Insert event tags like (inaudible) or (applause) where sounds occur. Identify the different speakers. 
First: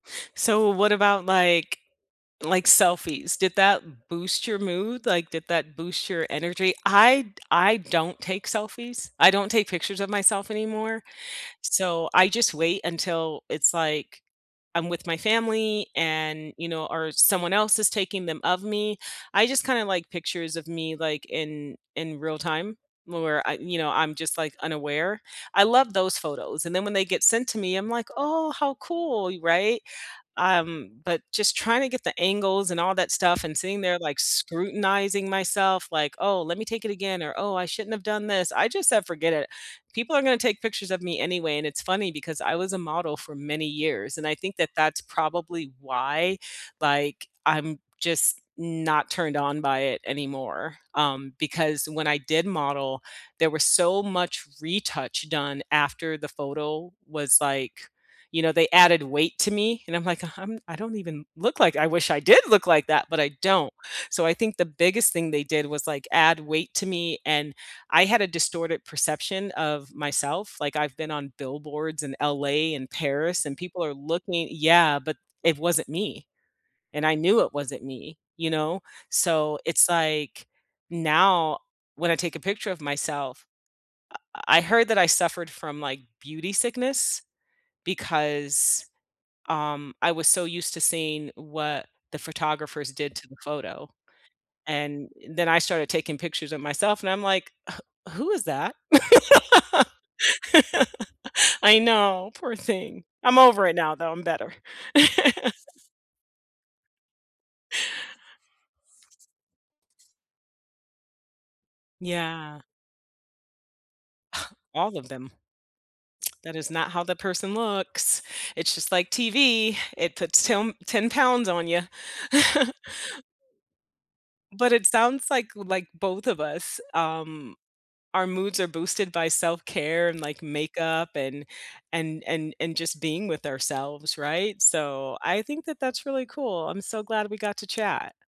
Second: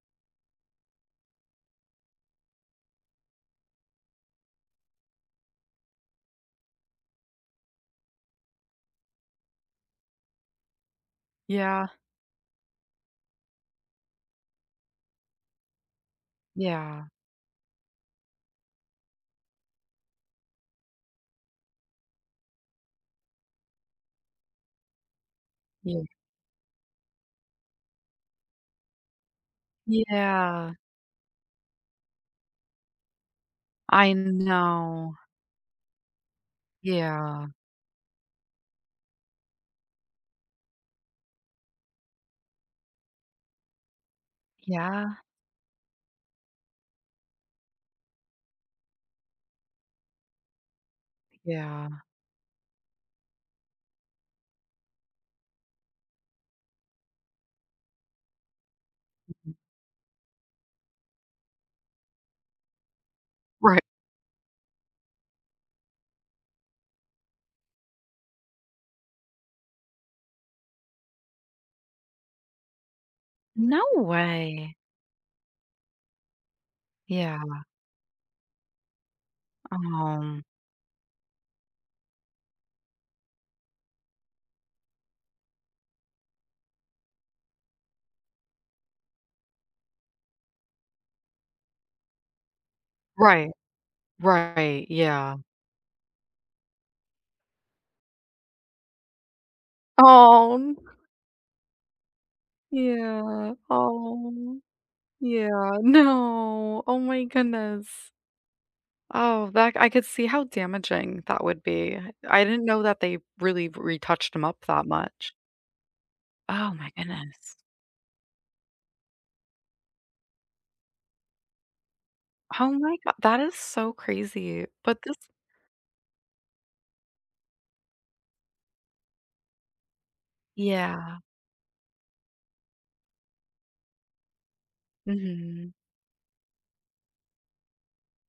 Speaker 1: So what about, like, like selfies? Did that boost your mood? Like, did that boost your energy? I d I don't take selfies. I don't take pictures of myself anymore.
Speaker 2: Yeah.
Speaker 1: So I just wait until it's, like, I'm with my family and, you know,
Speaker 2: Yeah.
Speaker 1: or someone else is taking them of me. I just kinda, like, pictures of me, like, in in real time where I, you know, I'm just, like, unaware. I love
Speaker 2: Yeah.
Speaker 1: those photos and then when they get sent to me, I'm, like, "Oh, how cool," y right?
Speaker 2: Yeah.
Speaker 1: Um, but just trying to get the angles and all that stuff and sitting there
Speaker 2: I
Speaker 1: like
Speaker 2: know.
Speaker 1: scrutinizing myself, like, "Oh, let me take it again," or,
Speaker 2: Yeah.
Speaker 1: "oh, I shouldn't have done this," I just said, "Forget it, people are gonna take pictures of me anyway," and it's funny because I was a model for many years and I think that that's
Speaker 2: Yeah.
Speaker 1: probably why, like, I'm just not turned on by it anymore, um, because
Speaker 2: Yeah.
Speaker 1: when I did model, there was so much retouch done after the photo was, like, you know, they added weight to me and I'm, like, I'm I don't even look, like, I wish I did look, like, that, but, I don't.
Speaker 2: Right.
Speaker 1: So I think the biggest thing they did was, like, add weight to me and I had a distorted perception of myself. Like, I've been on billboards in LA and Paris, and
Speaker 2: No
Speaker 1: people are looking
Speaker 2: way.
Speaker 1: Yeah, but, it wasn't me and I knew it
Speaker 2: Yeah.
Speaker 1: wasn't me, you know. So it's,
Speaker 2: Um
Speaker 1: like, now when I take a picture of myself, I I heard that I suffered from, like, beauty sickness because, um, I was so used to seeing what the photographers did to the
Speaker 2: Right.
Speaker 1: photo,
Speaker 2: Right,
Speaker 1: and
Speaker 2: yeah.
Speaker 1: then I started taking pictures of myself and I'm, like, wh who is that? (laughs)
Speaker 2: Oh, n
Speaker 1: I know, poor thing. I'm
Speaker 2: Yeah,
Speaker 1: over it now though. I'm better.
Speaker 2: oh. Yeah,
Speaker 1: (chuckles)
Speaker 2: no, oh my goodness. Oh, that, I could see how damaging that would be. I
Speaker 1: Yeah.
Speaker 2: didn't know that they really retouched 'em
Speaker 1: (scoffs)
Speaker 2: up that
Speaker 1: All of them.
Speaker 2: much.
Speaker 1: That is
Speaker 2: Oh, my
Speaker 1: not how the person
Speaker 2: goodness.
Speaker 1: looks. It's just, like, TV. It puts tem 10 pounds on ya.
Speaker 2: Oh,
Speaker 1: (chuckles)
Speaker 2: my go that is so crazy,
Speaker 1: But it
Speaker 2: but, this
Speaker 1: sounds, like, like, both of us, um, our moods are boosted by self-care and, like, makeup
Speaker 2: Yeah.
Speaker 1: and and and and just being with ourselves, right? So I think
Speaker 2: Mhm.
Speaker 1: that that's really cool. I'm so glad we got to chat.